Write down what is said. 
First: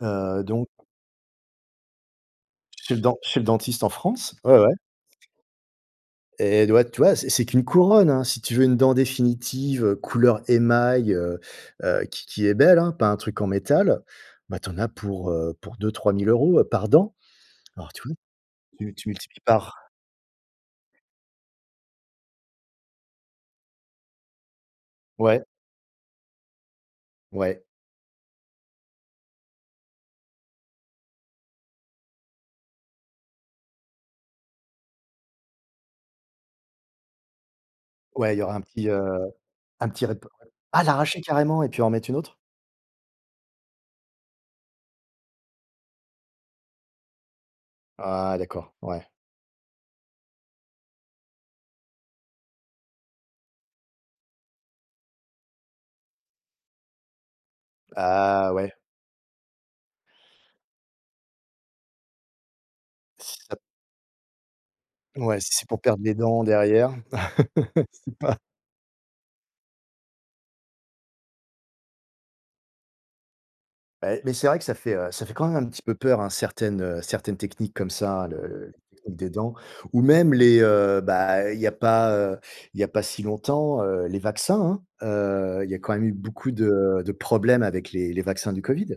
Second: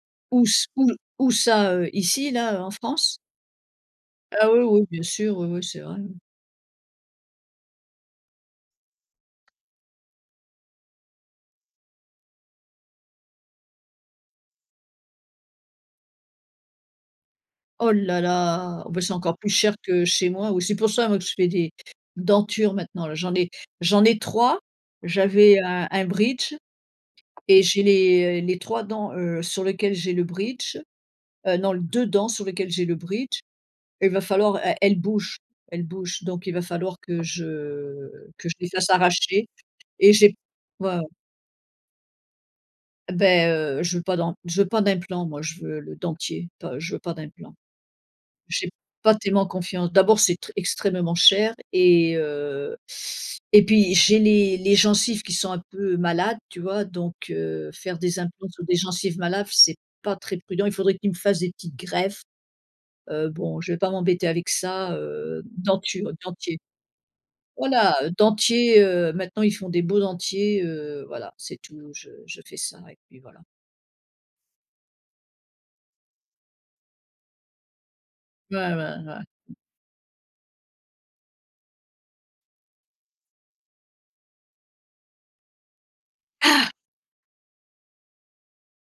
Heu, Où c donc où où ça, heu, ici, là, heu, en Chez le den France? chez le dentiste en France. Ah Ouais, oui, ouais. oui. Bien sûr, oui, oui. C'est vrai, hein. Et du vois tu vois? C'est c'est qu'une couronne, hein, si tu veux une dent définitive, heu, couleur émail, heu, heu, qui qui est belle, hein, pas un truc en métal. Bah, tu en as pour, heu, pour 2-3000 euros, heu, par dent. Ouh Alors, tu vois? là là. Oh, Tu bah, tu c'est encore multiplies plus cher par que chez moi ou c'est pour ça moi que je fais des dentures maintenant là. J'en ai j'en ai 3, Ouais. j'avais un un bridge Ouais. et j'ai les les 3 dents, heu, sur lesquelles j'ai le bridge, heu, non l 2 dents sur lesquelles j'ai le bridge, il va falloir elles elles bougent elles bougent donc il va falloir que je Ouais. Il y que aura je un les petit, fasse heu, arracher un petit et reper j'ai Ah ouais, ouais. l'arracher carrément et puis en mettre une autre? Beh, heu, je veux pas d'an je veux pas d'implants moi je veux le dentier. Enfin je veux pas d'implants. Ah J'ai d'accord, ouais. pas tellement confiance, d'abord c'est très extrêmement cher et, heu, et puis j'ai les les gencives qui sont un peu malades, tu vois? Donc, heu, faire des implants Ah, sur ouais. des gencives malades f c'est pas très prudent. Il faudrait qu'il me fasse des petites greffes. Heu, Si ça p bon je vais pas m'embêter avec ça, Ouais. heu, Si c'est pour perdre denture les dents dentier. derrière. Voilà, heu, C'est pas dentier, heu, maintenant ils font des beaux dentiers, heu, voilà c'est tout je je fais ça et puis voilà. Bah, et mais c'est vrai que ça fait, heu, ça fait quand même un petit peu peur, hein, certaines, heu, certaines techniques comme ça le Ouais, ouais, le des dents. ouais. Ou même les, heu, bah, il y a pas, heu, il y a pas si longtemps, heu, les vaccins, hein. Heu, il y a quand même eu beaucoup Ah. de de problèmes avec les les vaccins du Covid.